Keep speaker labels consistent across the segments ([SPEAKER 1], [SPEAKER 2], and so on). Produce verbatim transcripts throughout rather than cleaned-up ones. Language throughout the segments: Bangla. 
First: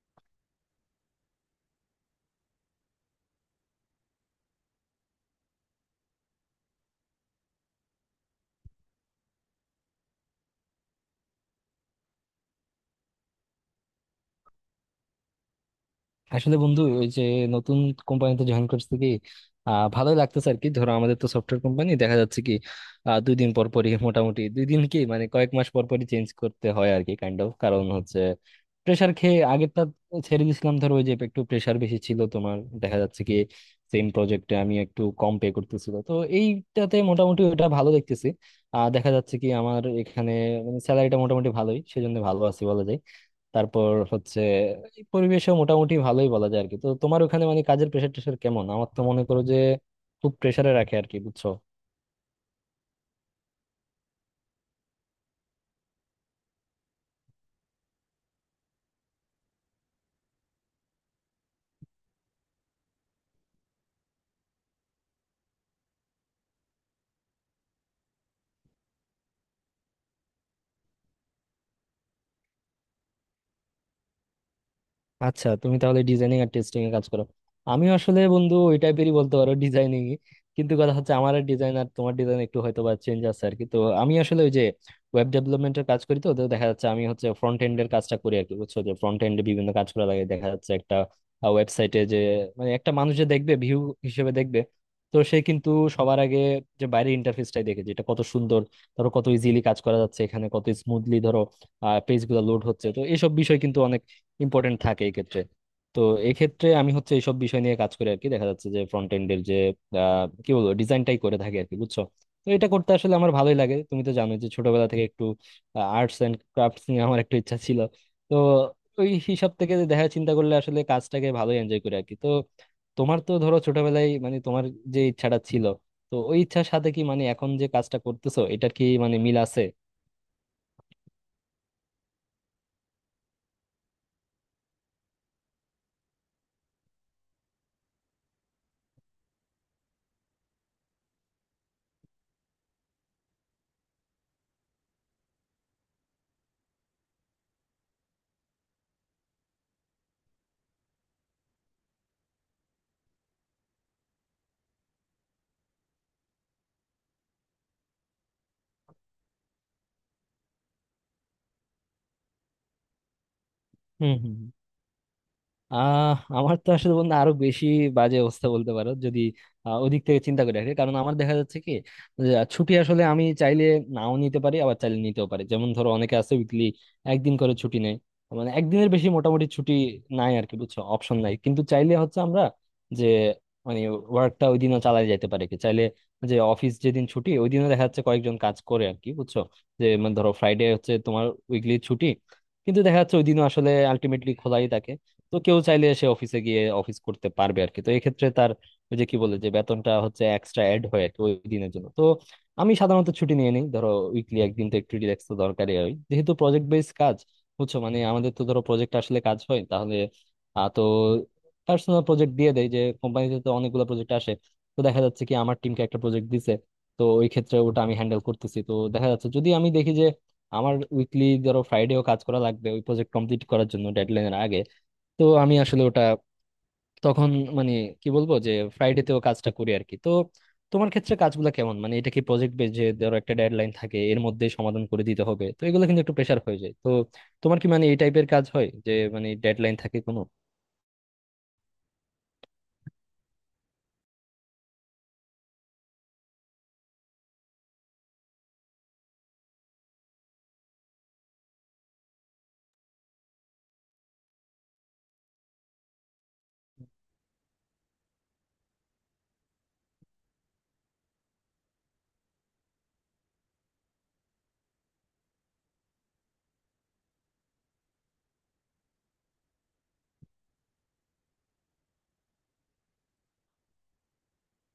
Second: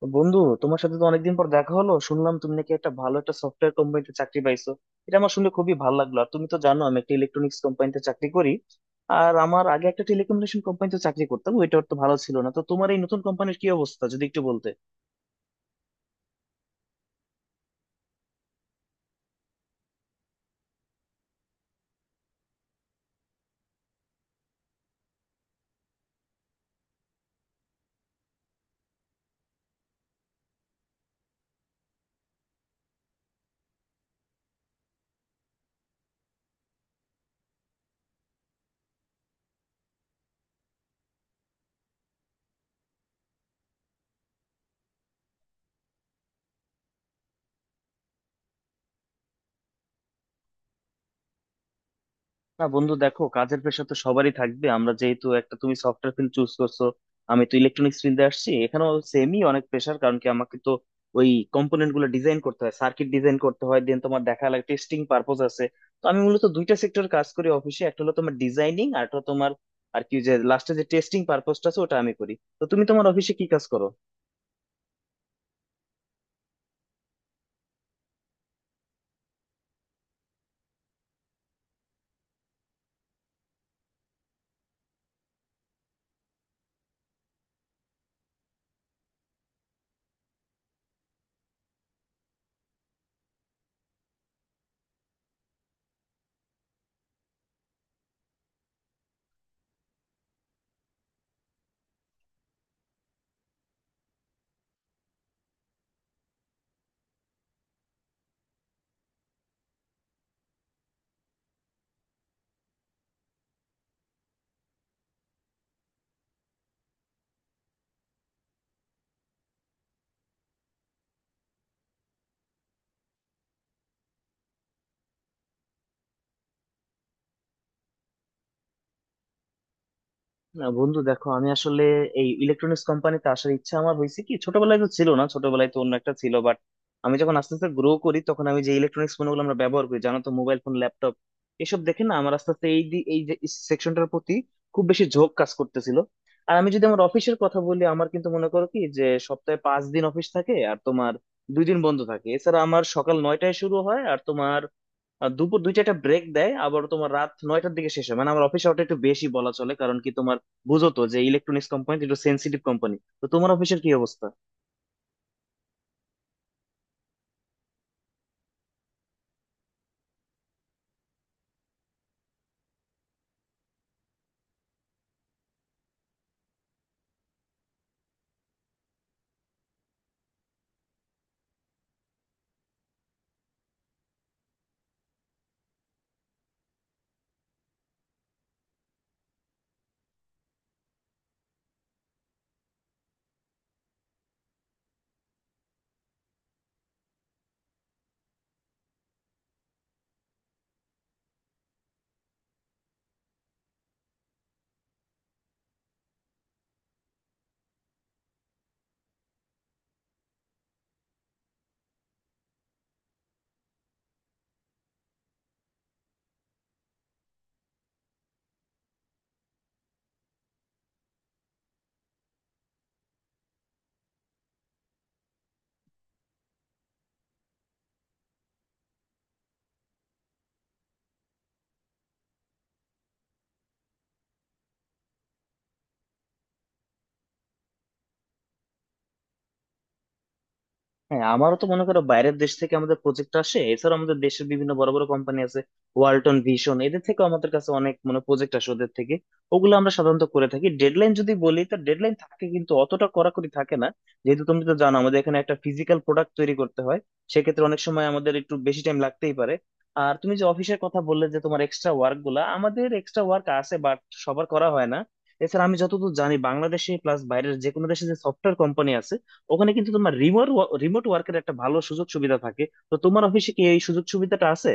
[SPEAKER 1] তো বন্ধু, তোমার সাথে তো অনেকদিন পর দেখা হলো। শুনলাম তুমি নাকি একটা ভালো একটা সফটওয়্যার কোম্পানিতে চাকরি পাইছো। এটা আমার শুনে খুবই ভালো লাগলো। আর তুমি তো জানো, আমি একটা ইলেকট্রনিক্স কোম্পানিতে চাকরি করি। আর আমার আগে একটা টেলিকমিউনিকেশন কোম্পানিতে চাকরি করতাম, ওইটা তো ভালো ছিল না। তো তোমার এই নতুন কোম্পানির কি অবস্থা, যদি একটু বলতে।
[SPEAKER 2] আসলে বন্ধু ওই যে নতুন কোম্পানিতে জয়েন করছি কি আহ ভালোই লাগতেছে আর কি ধরো আমাদের তো সফটওয়্যার কোম্পানি দেখা যাচ্ছে কি আহ, দুই দিন পর পরই মোটামুটি দুই দিন কি মানে কয়েক মাস পর পরই চেঞ্জ করতে হয় আর কি কাইন্ড অফ কারণ হচ্ছে প্রেসার খেয়ে আগেরটা ছেড়ে দিয়েছিলাম ধরো ওই যে একটু প্রেসার বেশি ছিল তোমার দেখা যাচ্ছে কি সেম প্রজেক্টে আমি একটু কম পে করতেছিল, তো এইটাতে মোটামুটি ওটা ভালো দেখতেছি। আর দেখা যাচ্ছে কি আমার এখানে মানে স্যালারিটা মোটামুটি ভালোই, সেজন্য ভালো আছি বলা যায়। তারপর হচ্ছে এই পরিবেশও মোটামুটি ভালোই বলা যায় আর কি। তো তোমার ওখানে মানে কাজের প্রেশার টেশার কেমন? আমার তো মনে করো যে খুব প্রেশারে রাখে আর কি, বুঝছো?
[SPEAKER 1] না বন্ধু, দেখো কাজের প্রেশার তো সবারই থাকবে। আমরা যেহেতু একটা, তুমি সফটওয়্যার ফিল্ড চুজ করছো, আমি তো ইলেকট্রনিক্স ফিল্ডে আসছি। এখানেও সেমই অনেক প্রেশার। কারণ কি, আমাকে তো ওই কম্পোনেন্ট গুলো ডিজাইন করতে হয়, সার্কিট ডিজাইন করতে হয়, দেন তোমার দেখা লাগে টেস্টিং পারপোজ আছে। তো আমি মূলত দুইটা সেক্টর কাজ করি অফিসে। একটা হলো তোমার ডিজাইনিং, আর একটা তোমার আর কি, যে লাস্টে যে টেস্টিং পারপোজটা আছে ওটা আমি করি। তো তুমি তোমার অফিসে কি কাজ করো?
[SPEAKER 2] আচ্ছা তুমি তাহলে ডিজাইনিং আর টেস্টিং এ কাজ করো। আমি আসলে বন্ধু ওই টাইপেরই বলতে পারো ডিজাইনিং, কিন্তু কথা হচ্ছে আমার ডিজাইন আর তোমার ডিজাইন একটু হয়তো বা চেঞ্জ আছে আর কি। তো আমি আসলে ওই যে ওয়েব ডেভেলপমেন্টের কাজ করি। তো তো দেখা যাচ্ছে আমি হচ্ছে ফ্রন্ট এন্ডের কাজটা করি আর কি, বুঝছো? যে ফ্রন্ট এন্ডে বিভিন্ন কাজ করা লাগে, দেখা যাচ্ছে একটা ওয়েবসাইটে যে মানে একটা মানুষ যে দেখবে ভিউ হিসেবে দেখবে, তো সে কিন্তু সবার আগে যে বাইরের ইন্টারফেসটাই দেখে, যেটা কত সুন্দর, ধরো কত ইজিলি কাজ করা যাচ্ছে এখানে, কত স্মুথলি ধরো পেজ গুলো লোড হচ্ছে, তো এইসব বিষয় কিন্তু অনেক ইম্পর্টেন্ট থাকে এই ক্ষেত্রে। তো এক্ষেত্রে আমি হচ্ছে এইসব বিষয় নিয়ে কাজ করি আর কি। দেখা যাচ্ছে যে ফ্রন্ট এন্ডের যে আহ, কি বলবো ডিজাইনটাই করে থাকি আর কি, বুঝছো? তো এটা করতে আসলে আমার ভালোই লাগে। তুমি তো জানোই যে ছোটবেলা থেকে একটু আর্টস এন্ড ক্রাফটস নিয়ে আমার একটু ইচ্ছা ছিল। তো ওই হিসাব থেকে দেখা চিন্তা করলে আসলে কাজটাকে ভালোই এনজয় করি আর কি। তো তোমার তো ধরো ছোটবেলায় মানে তোমার যে ইচ্ছাটা ছিল, তো ওই ইচ্ছার সাথে কি মানে এখন যে কাজটা করতেছো এটার কি মানে মিল আছে?
[SPEAKER 1] না বন্ধু দেখো, আমি আসলে এই ইলেকট্রনিক্স কোম্পানিতে আসার ইচ্ছা আমার হয়েছে কি, ছোটবেলায় তো ছিল না, ছোটবেলায় তো অন্য একটা ছিল। বাট আমি যখন আস্তে আস্তে গ্রো করি, তখন আমি যে ইলেকট্রনিক্স পণ্যগুলো আমরা ব্যবহার করি, জানো তো, মোবাইল ফোন, ল্যাপটপ, এসব দেখে না আমার আস্তে আস্তে এই দি- এই যে সেকশনটার প্রতি খুব বেশি ঝোঁক কাজ করতেছিল। আর আমি যদি আমার অফিসের কথা বলি, আমার কিন্তু মনে করো কি, যে সপ্তাহে পাঁচ দিন অফিস থাকে, আর তোমার দুই দিন বন্ধ থাকে। এছাড়া আমার সকাল নয়টায় শুরু হয়, আর তোমার আর দুপুর দুইটা একটা ব্রেক দেয়, আবার তোমার রাত নয়টার দিকে শেষ হয়। মানে আমার অফিস আওয়ারটা একটু বেশি বলা চলে, কারণ কি তোমার, বুঝো তো যে ইলেকট্রনিক্স কোম্পানি একটু সেন্সিটিভ কোম্পানি। তো তোমার অফিসের কি
[SPEAKER 2] হুম,
[SPEAKER 1] অবস্থা?
[SPEAKER 2] হুম। আহ আমার তো আসলে বন্ধু আরো বেশি বাজে অবস্থা বলতে পারো, যদি আহ, ওদিক থেকে চিন্তা করি আর কি। কারণ আমার দেখা যাচ্ছে কি যে, আহ, ছুটি আসলে আমি চাইলে নাও নিতে পারি আবার চাইলে নিতেও পারি। যেমন ধরো অনেকে আছে উইকলি একদিন করে ছুটি নেয়, মানে একদিনের বেশি মোটামুটি ছুটি নাই আর কি, বুঝছো, অপশন নাই, কিন্তু চাইলে হচ্ছে আমরা যে মানে ওয়ার্কটা ওই দিনও চালাই যেতে পারি কি চাইলে। যে অফিস যেদিন ছুটি ওই দিনও দেখা যাচ্ছে কয়েকজন কাজ করে আর কি, বুঝছো? যে মানে ধরো ফ্রাইডে হচ্ছে তোমার উইকলি ছুটি, কিন্তু দেখা যাচ্ছে ওই দিনও আসলে আলটিমেটলি খোলাই থাকে। তো কেউ চাইলে সে অফিসে গিয়ে অফিস করতে পারবে আর কি। তো এক্ষেত্রে তার ওই যে কি বলে যে বেতনটা হচ্ছে এক্সট্রা অ্যাড হয় আর কি ওই দিনের জন্য। তো আমি সাধারণত ছুটি নিয়ে নিই ধরো উইকলি একদিন, তো একটু রিল্যাক্স তো দরকারই হয় যেহেতু প্রজেক্ট বেস কাজ, বুঝছো? মানে আমাদের তো ধরো প্রজেক্ট আসলে কাজ হয় তাহলে আহ, তো পার্সোনাল প্রজেক্ট দিয়ে দেয় যে, কোম্পানিতে তো অনেকগুলো প্রজেক্ট আসে, তো দেখা যাচ্ছে কি আমার টিমকে একটা প্রজেক্ট দিছে, তো ওই ক্ষেত্রে ওটা আমি হ্যান্ডেল করতেছি। তো দেখা যাচ্ছে যদি আমি দেখি যে আমার উইকলি ধরো ফ্রাইডেও কাজ করা লাগবে ওই প্রজেক্ট কমপ্লিট করার জন্য ডেডলাইনের আগে, তো আমি আসলে ওটা তখন মানে কি বলবো যে ফ্রাইডেতেও কাজটা করি আর কি। তো তোমার ক্ষেত্রে কাজগুলো কেমন, মানে এটা কি প্রজেক্ট বেস যে ধরো একটা ডেডলাইন থাকে এর মধ্যে সমাধান করে দিতে হবে? তো এগুলো কিন্তু একটু প্রেশার হয়ে যায়। তো তোমার কি মানে এই টাইপের কাজ হয় যে মানে ডেডলাইন থাকে কোনো?
[SPEAKER 1] হ্যাঁ, আমারও তো মনে করো বাইরের দেশ থেকে আমাদের প্রজেক্ট আসে। এছাড়া আমাদের দেশের বিভিন্ন বড় বড় কোম্পানি আছে, ওয়ালটন, ভিশন, এদের থেকে আমাদের কাছে অনেক মানে প্রজেক্ট আসে ওদের থেকে। ওগুলো আমরা সাধারণত করে থাকি। ডেডলাইন যদি বলি, তো ডেডলাইন থাকে কিন্তু অতটা কড়াকড়ি থাকে না, যেহেতু তুমি তো জানো আমাদের এখানে একটা ফিজিক্যাল প্রোডাক্ট তৈরি করতে হয়। সেক্ষেত্রে অনেক সময় আমাদের একটু বেশি টাইম লাগতেই পারে। আর তুমি যে অফিসের কথা বললে, যে তোমার এক্সট্রা ওয়ার্ক গুলা, আমাদের এক্সট্রা ওয়ার্ক আছে, বাট সবার করা হয় না। এছাড়া আমি যতদূর জানি, বাংলাদেশে প্লাস বাইরের যে কোনো দেশে যে সফটওয়্যার কোম্পানি আছে, ওখানে কিন্তু তোমার রিমোট রিমোট ওয়ার্কের একটা ভালো সুযোগ সুবিধা থাকে। তো তোমার অফিসে কি এই সুযোগ সুবিধাটা আছে?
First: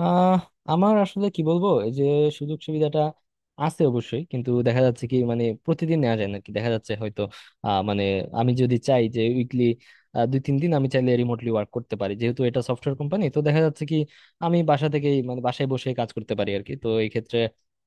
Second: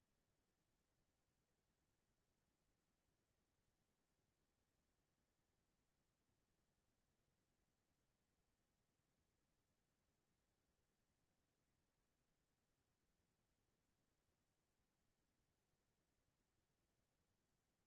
[SPEAKER 2] আহ আমার আসলে কি বলবো, এই যে সুযোগ সুবিধাটা আছে অবশ্যই, কিন্তু দেখা যাচ্ছে কি মানে প্রতিদিন নেওয়া যায় না কি, দেখা যাচ্ছে হয়তো আহ মানে আমি যদি চাই যে উইকলি দুই তিন দিন আমি চাইলে রিমোটলি ওয়ার্ক করতে পারি, যেহেতু এটা সফটওয়্যার কোম্পানি। তো দেখা যাচ্ছে কি আমি বাসা থেকেই মানে বাসায় বসে কাজ করতে পারি আর কি। তো এই ক্ষেত্রে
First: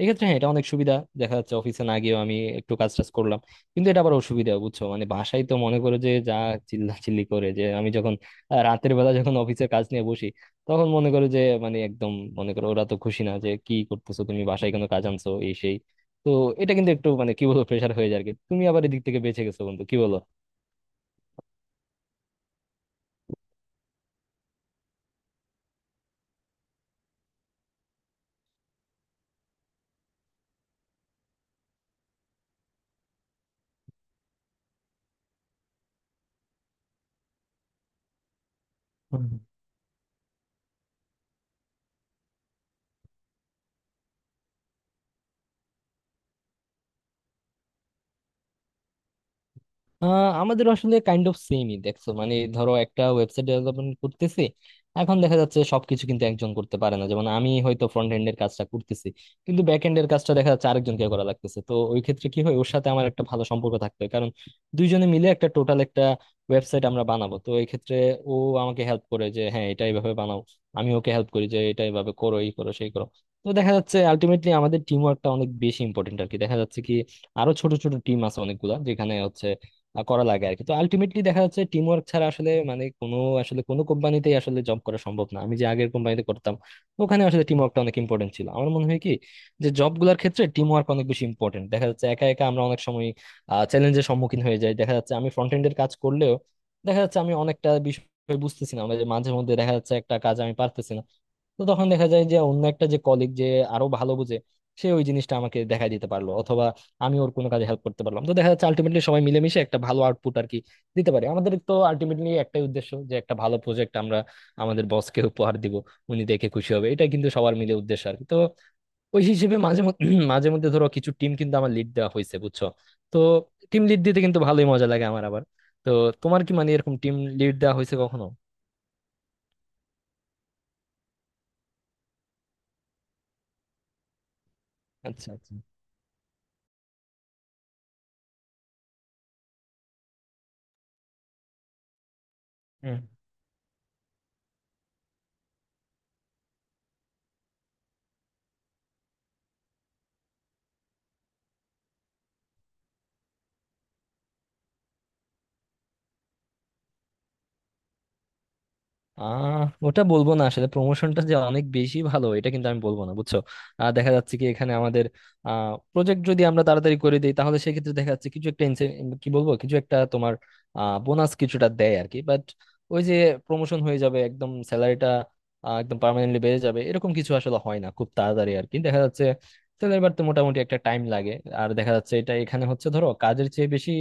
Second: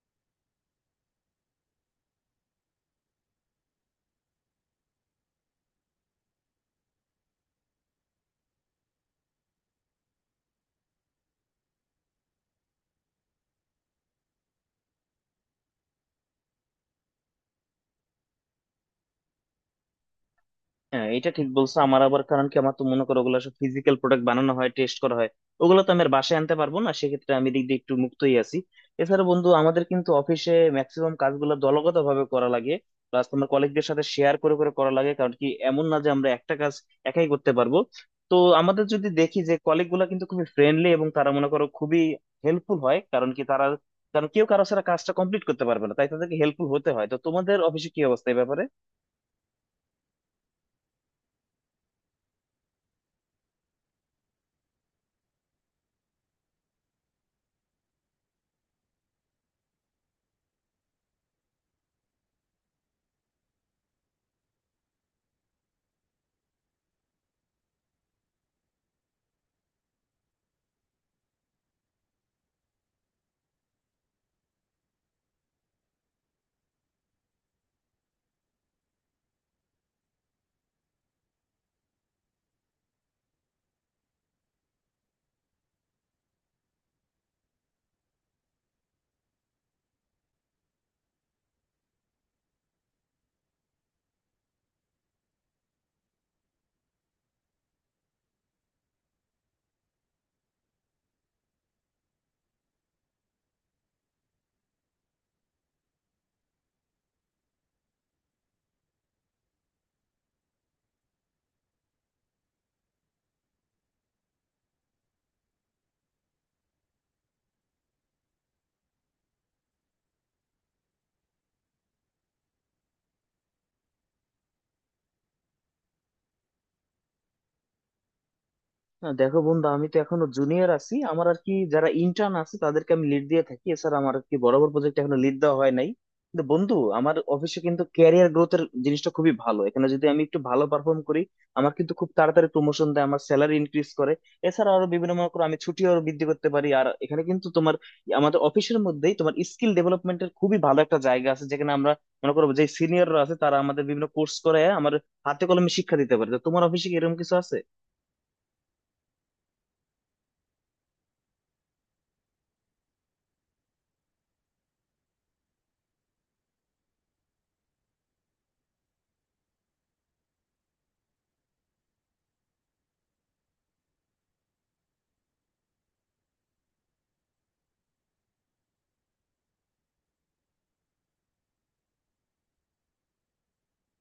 [SPEAKER 2] এক্ষেত্রে হ্যাঁ এটা অনেক সুবিধা, দেখা যাচ্ছে অফিসে না গিয়েও আমি একটু কাজ টাজ করলাম। কিন্তু এটা আবার অসুবিধা, বুঝছো, মানে বাসায় তো মনে করো যে যা চিল্লাচিল্লি করে, যে আমি যখন আহ, রাতের বেলা যখন অফিসের কাজ নিয়ে বসি তখন মনে করো যে মানে একদম মনে করো ওরা তো খুশি না যে কি করতেছো তুমি বাসায় কোনো কাজ আনছো এই সেই। তো এটা কিন্তু একটু মানে কি বলবো প্রেশার হয়ে যায় আর কি। তুমি আবার এদিক থেকে বেঁচে গেছো বন্ধু, কি বলো?
[SPEAKER 1] হ্যাঁ এটা ঠিক বলছো। আমার আবার কারণ কি, আমার তো মনে করো ওগুলো সব ফিজিক্যাল প্রোডাক্ট, বানানো হয়, টেস্ট করা হয়, ওগুলো তো আমি আর বাসায় আনতে পারবো না। সেক্ষেত্রে আমি দিক দিয়ে একটু মুক্তই আছি। এছাড়া বন্ধু, আমাদের কিন্তু অফিসে ম্যাক্সিমাম কাজগুলো দলগত ভাবে করা লাগে, প্লাস তোমার কলিগদের সাথে শেয়ার করে করে করা লাগে। কারণ কি, এমন না যে আমরা একটা কাজ একাই করতে পারবো। তো আমাদের যদি দেখি, যে কলিগ গুলা কিন্তু খুবই ফ্রেন্ডলি এবং তারা মনে করো খুবই হেল্পফুল হয়। কারণ কি তারা, কারণ কেউ কারো ছাড়া কাজটা কমপ্লিট করতে পারবে না, তাই তাদেরকে হেল্পফুল হতে হয়। তো তোমাদের অফিসে কি অবস্থা এই ব্যাপারে?
[SPEAKER 2] আহ, আমাদের আসলে কাইন্ড অফ সেমই দেখছো। মানে ধরো একটা ওয়েবসাইট ডেভেলপমেন্ট করতেছি, এখন দেখা যাচ্ছে সবকিছু কিন্তু একজন করতে পারে না। যেমন আমি হয়তো ফ্রন্ট এন্ড এর কাজটা করতেছি, কিন্তু ব্যাক এন্ড এর কাজটা দেখা যাচ্ছে আরেকজনকে করা লাগতেছে। তো ওই ক্ষেত্রে কি হয় ওর সাথে আমার একটা ভালো সম্পর্ক থাকতে হয়, কারণ দুইজনে মিলে একটা টোটাল একটা ওয়েবসাইট আমরা বানাবো। তো এই ক্ষেত্রে ও আমাকে হেল্প করে যে হ্যাঁ এটা এইভাবে বানাও, আমি ওকে হেল্প করি যে এটা এইভাবে করো এই করো সেই করো। তো দেখা যাচ্ছে আলটিমেটলি আমাদের টিম ওয়ার্কটা অনেক বেশি ইম্পর্টেন্ট আর কি। দেখা যাচ্ছে কি আরো ছোট ছোট টিম আছে অনেকগুলা যেখানে হচ্ছে আহ, করা লাগে আর কি। তো আলটিমেটলি দেখা যাচ্ছে টিম ওয়ার্ক ছাড়া আসলে মানে কোনো আসলে কোনো কোম্পানিতেই আসলে জব করা সম্ভব না। আমি যে আগের কোম্পানিতে করতাম ওখানে আসলে টিম ওয়ার্কটা অনেক ইম্পর্টেন্ট ছিল। আমার মনে হয় কি যে জব গুলার ক্ষেত্রে টিম ওয়ার্ক অনেক বেশি ইম্পর্টেন্ট, দেখা যাচ্ছে একা একা আমরা অনেক সময় চ্যালেঞ্জের সম্মুখীন হয়ে যাই। দেখা যাচ্ছে আমি ফ্রন্ট এন্ডের কাজ করলেও দেখা যাচ্ছে আমি অনেকটা বিষয় বুঝতেছি না, মানে যে মাঝে মধ্যে দেখা যাচ্ছে একটা কাজ আমি পারতেছি না। তো তখন দেখা যায় যে অন্য একটা যে কলিগ যে আরো ভালো বুঝে, সে ওই জিনিসটা আমাকে দেখাই দিতে পারলো, আমি ওর কোনো কাজে হেল্প করতে পারলাম। তো দেখা যাচ্ছে আলটিমেটলি সবাই মিলেমিশে একটা ভালো আউটপুট আর কি দিতে পারি। আমাদের তো আলটিমেটলি একটাই উদ্দেশ্য যে একটা ভালো প্রজেক্ট আমরা আমাদের বসকে উপহার দিব, উনি দেখে খুশি হবে, এটা কিন্তু সবার মিলে উদ্দেশ্য আর কি। তো ওই হিসেবে মাঝে মধ্যে মাঝে মধ্যে ধরো কিছু টিম কিন্তু আমার লিড দেওয়া হয়েছে, বুঝছো? তো টিম লিড দিতে কিন্তু ভালোই মজা লাগে আমার আবার। তো তোমার কি মানে এরকম টিম লিড দেওয়া হয়েছে কখনো?
[SPEAKER 1] না দেখো বন্ধু, আমি তো এখনো জুনিয়র আছি আমার আর কি। যারা ইন্টার্ন আছে তাদেরকে আমি লিড দিয়ে থাকি। এছাড়া আমার আর কি বড় বড় প্রজেক্ট এখনো
[SPEAKER 2] আচ্ছা,
[SPEAKER 1] লিড
[SPEAKER 2] আচ্ছা।
[SPEAKER 1] দেওয়া হয় নাই। কিন্তু বন্ধু, আমার অফিসে কিন্তু ক্যারিয়ার গ্রোথের জিনিসটা খুবই ভালো। এখানে যদি আমি একটু ভালো পারফর্ম করি, আমার কিন্তু খুব তাড়াতাড়ি প্রমোশন
[SPEAKER 2] হুম।
[SPEAKER 1] দেয়, আমার স্যালারি ইনক্রিজ করে। এছাড়া আরো বিভিন্ন, মনে করো আমি ছুটি আরো বৃদ্ধি করতে পারি। আর এখানে কিন্তু তোমার, আমাদের অফিসের মধ্যেই তোমার স্কিল ডেভেলপমেন্টের খুবই ভালো একটা জায়গা আছে, যেখানে আমরা মনে করো যে সিনিয়ররা আছে তারা আমাদের বিভিন্ন কোর্স করে আমার হাতে কলমে শিক্ষা দিতে পারে। তো তোমার অফিসে কি এরকম কিছু আছে?
[SPEAKER 2] আহ ওটা বলবো না, আসলে প্রমোশনটা যে অনেক বেশি ভালো এটা কিন্তু আমি বলবো না, বুঝছো? আহ, দেখা যাচ্ছে কি এখানে আমাদের আহ প্রজেক্ট যদি আমরা তাড়াতাড়ি করে দিই তাহলে সেক্ষেত্রে দেখা যাচ্ছে কিছু একটা ince- কি বলবো কিছু একটা তোমার আহ বোনাস কিছুটা দেয় আর কি। বাট ওই যে প্রমোশন হয়ে যাবে একদম, স্যালারিটা একদম পার্মানেন্টলি বেড়ে যাবে এরকম কিছু আসলে হয় না খুব তাড়াতাড়ি আর কি। দেখা যাচ্ছে স্যালারি বাড়তে মোটামুটি একটা টাইম লাগে। আর দেখা যাচ্ছে এটা এখানে হচ্ছে ধরো কাজের চেয়ে বেশি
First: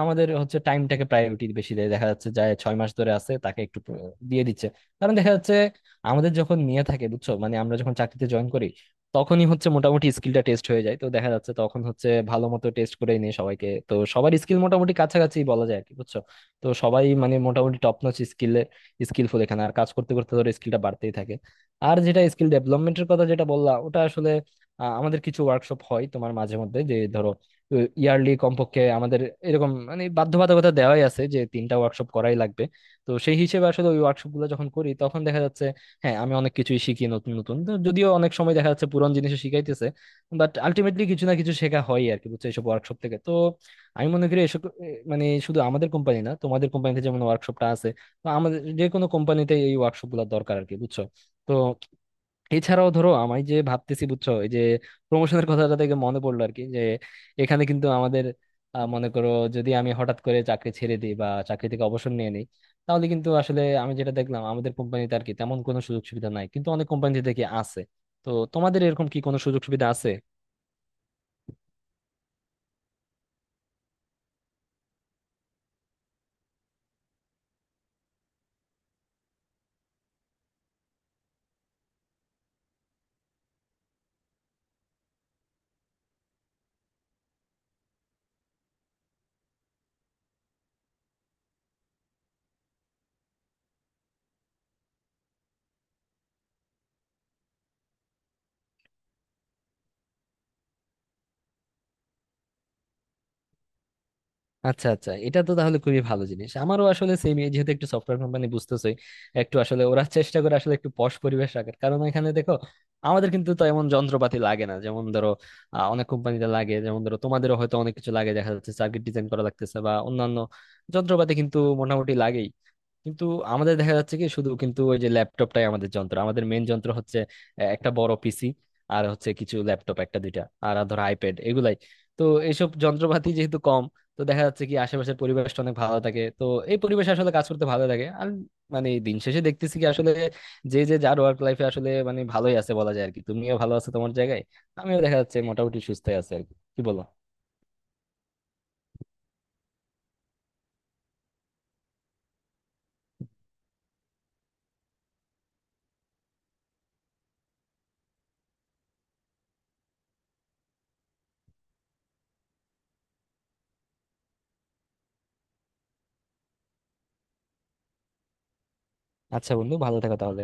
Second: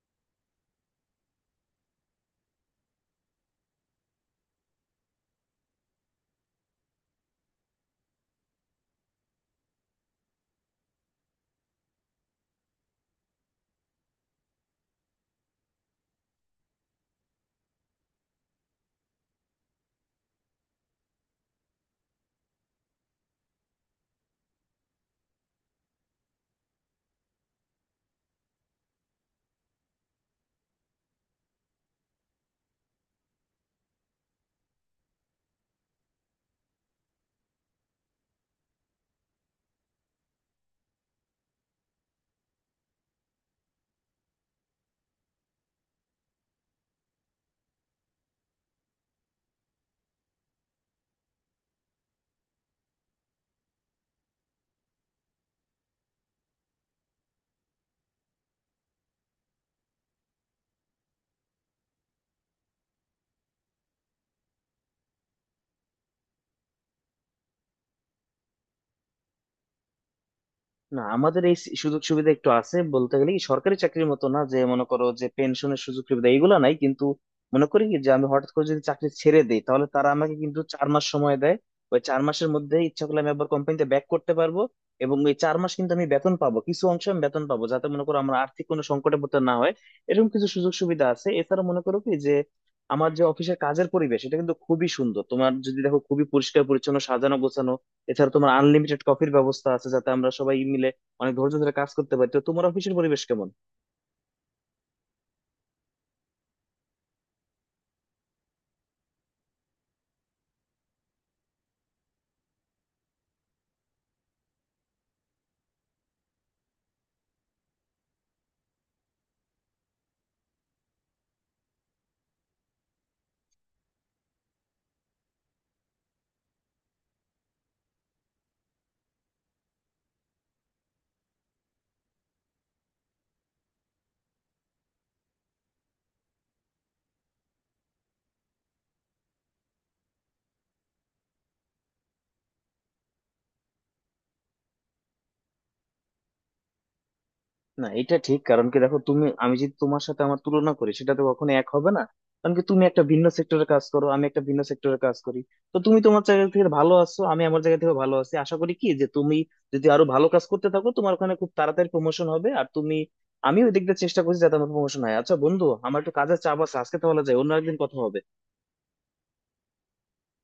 [SPEAKER 2] আমাদের হচ্ছে টাইমটাকে প্রায়োরিটি বেশি দেয়, দেখা যাচ্ছে যায় ছয় মাস ধরে আছে তাকে একটু প্র- দিয়ে দিচ্ছে। কারণ দেখা যাচ্ছে আমাদের যখন নিয়ে থাকে, বুঝছো, মানে আমরা যখন চাকরিতে জয়েন করি, তখনই হচ্ছে মোটামুটি স্কিলটা টেস্ট হয়ে যায়। তো দেখা যাচ্ছে তখন হচ্ছে ভালো মতো টেস্ট করে নিয়ে সবাইকে, তো সবার স্কিল মোটামুটি কাছাকাছি বলা যায় আর কি, বুঝছো? তো সবাই মানে মোটামুটি টপ নচ স্কিলে স্কিলফুল এখানে। আর কাজ করতে করতে ধরো স্কিলটা বাড়তেই থাকে। আর যেটা স্কিল ডেভেলপমেন্টের কথা যেটা বললা ওটা আসলে আহ, আমাদের কিছু ওয়ার্কশপ হয় তোমার মাঝে মধ্যে যে ধরো ইয়ারলি কমপক্ষে আমাদের এরকম মানে বাধ্যবাধকতা দেওয়াই আছে যে তিনটা ওয়ার্কশপ করাই লাগবে। তো সেই হিসেবে আসলে ওই ওয়ার্কশপ গুলো যখন করি তখন দেখা যাচ্ছে হ্যাঁ আমি অনেক কিছুই শিখি নতুন নতুন। তো যদিও অনেক সময় দেখা যাচ্ছে পুরনো জিনিসও শিখাইতেছে, বাট আলটিমেটলি কিছু না কিছু শেখা হয় আর কি, বুঝছো, এইসব ওয়ার্কশপ থেকে। তো আমি মনে করি এসব এ, মানে শুধু আমাদের কোম্পানি না, তোমাদের কোম্পানিতে যেমন ওয়ার্কশপটা আছে, তো আমাদের যে কোনো কোম্পানিতে এই ওয়ার্কশপ গুলো দরকার আর কি, বুঝছো? তো এছাড়াও ধরো আমি যে ভাবতেছি, বুঝছো, এই যে প্রমোশনের কথাটা থেকে মনে পড়লো আর কি, যে এখানে কিন্তু আমাদের আহ, মনে করো যদি আমি হঠাৎ করে চাকরি ছেড়ে দিই বা চাকরি থেকে অবসর নিয়ে নিই তাহলে কিন্তু আসলে আমি যেটা দেখলাম আমাদের কোম্পানিতে আর কি তেমন কোনো সুযোগ সুবিধা নাই, কিন্তু অনেক কোম্পানিতে দেখি আছে। তো তোমাদের এরকম কি কোনো সুযোগ সুবিধা আছে?
[SPEAKER 1] না আমাদের এই সুযোগ সুবিধা একটু আছে বলতে গেলে কি, সরকারি চাকরির মতো না যে মনে করো যে পেনশনের সুযোগ সুবিধা, এগুলো নাই। কিন্তু মনে করি কি, যে আমি হঠাৎ করে যদি চাকরি ছেড়ে দেই, তাহলে তারা আমাকে কিন্তু চার মাস সময় দেয়। ওই চার মাসের মধ্যে ইচ্ছা করলে আমি আবার কোম্পানিতে ব্যাক করতে পারবো, এবং ওই চার মাস কিন্তু আমি বেতন পাবো, কিছু অংশ আমি বেতন পাবো, যাতে মনে করো আমার আর্থিক কোনো সংকটে পড়তে না হয়। এরকম কিছু সুযোগ সুবিধা আছে। এছাড়া মনে করো কি যে, আমার যে অফিসের কাজের পরিবেশ, এটা কিন্তু খুবই সুন্দর। তোমার যদি দেখো খুবই পরিষ্কার পরিচ্ছন্ন, সাজানো গোছানো। এছাড়া তোমার আনলিমিটেড কফির ব্যবস্থা আছে, যাতে আমরা সবাই মিলে অনেক ধৈর্য ধরে কাজ করতে পারি। তো তোমার অফিসের পরিবেশ কেমন?
[SPEAKER 2] আচ্ছা, আচ্ছা, এটা তো তাহলে খুবই ভালো জিনিস। আমারও আসলে সেম, যেহেতু একটু সফটওয়্যার কোম্পানি বুঝতেছই, একটু আসলে ওরা চেষ্টা করে আসলে একটু পশ পরিবেশ রাখার, কারণ এখানে দেখো আমাদের কিন্তু তো এমন যন্ত্রপাতি লাগে না যেমন ধরো আহ, অনেক কোম্পানিতে লাগে, যেমন ধরো তোমাদেরও হয়তো অনেক কিছু লাগে, দেখা যাচ্ছে সার্কিট ডিজাইন করা লাগতেছে বা অন্যান্য যন্ত্রপাতি কিন্তু মোটামুটি লাগেই। কিন্তু আমাদের দেখা যাচ্ছে কি শুধু কিন্তু ওই যে ল্যাপটপটাই আমাদের যন্ত্র, আমাদের মেন যন্ত্র হচ্ছে আহ, একটা বড় পিসি, আর হচ্ছে কিছু ল্যাপটপ একটা দুইটা আর ধর আইপ্যাড, এগুলাই। তো এইসব যন্ত্রপাতি যেহেতু কম, তো দেখা যাচ্ছে কি আশেপাশের পরিবেশটা অনেক ভালো থাকে। তো এই পরিবেশে আসলে কাজ করতে ভালো লাগে। আর মানে দিন শেষে দেখতেছি কি আসলে যে যে যার ওয়ার্ক লাইফে আসলে মানে ভালোই আছে বলা যায় আর কি। তুমিও ভালো আছো তোমার জায়গায়, আমিও দেখা যাচ্ছে মোটামুটি সুস্থ আছে আর কি, কি বলো?
[SPEAKER 1] না এটা ঠিক। কারণ কি দেখো, তুমি আমি, যদি তোমার সাথে আমার তুলনা করি সেটা তো কখনো এক হবে না। কারণ কি তুমি একটা ভিন্ন সেক্টরে কাজ করো, আমি একটা ভিন্ন সেক্টরে কাজ করি। তো তুমি তোমার জায়গা থেকে ভালো আছো, আমি আমার জায়গা থেকে ভালো আছি। আশা করি কি, যে তুমি যদি আরো ভালো কাজ করতে থাকো তোমার ওখানে খুব তাড়াতাড়ি প্রমোশন হবে। আর তুমি, আমি ওই দিক দিয়ে চেষ্টা করছি যাতে আমার প্রমোশন হয়। আচ্ছা বন্ধু, আমার একটু কাজের চাপ আছে আজকে, তাহলে যাই, অন্য একদিন কথা হবে।
[SPEAKER 2] আচ্ছা বন্ধু, ভালো থাকো তাহলে।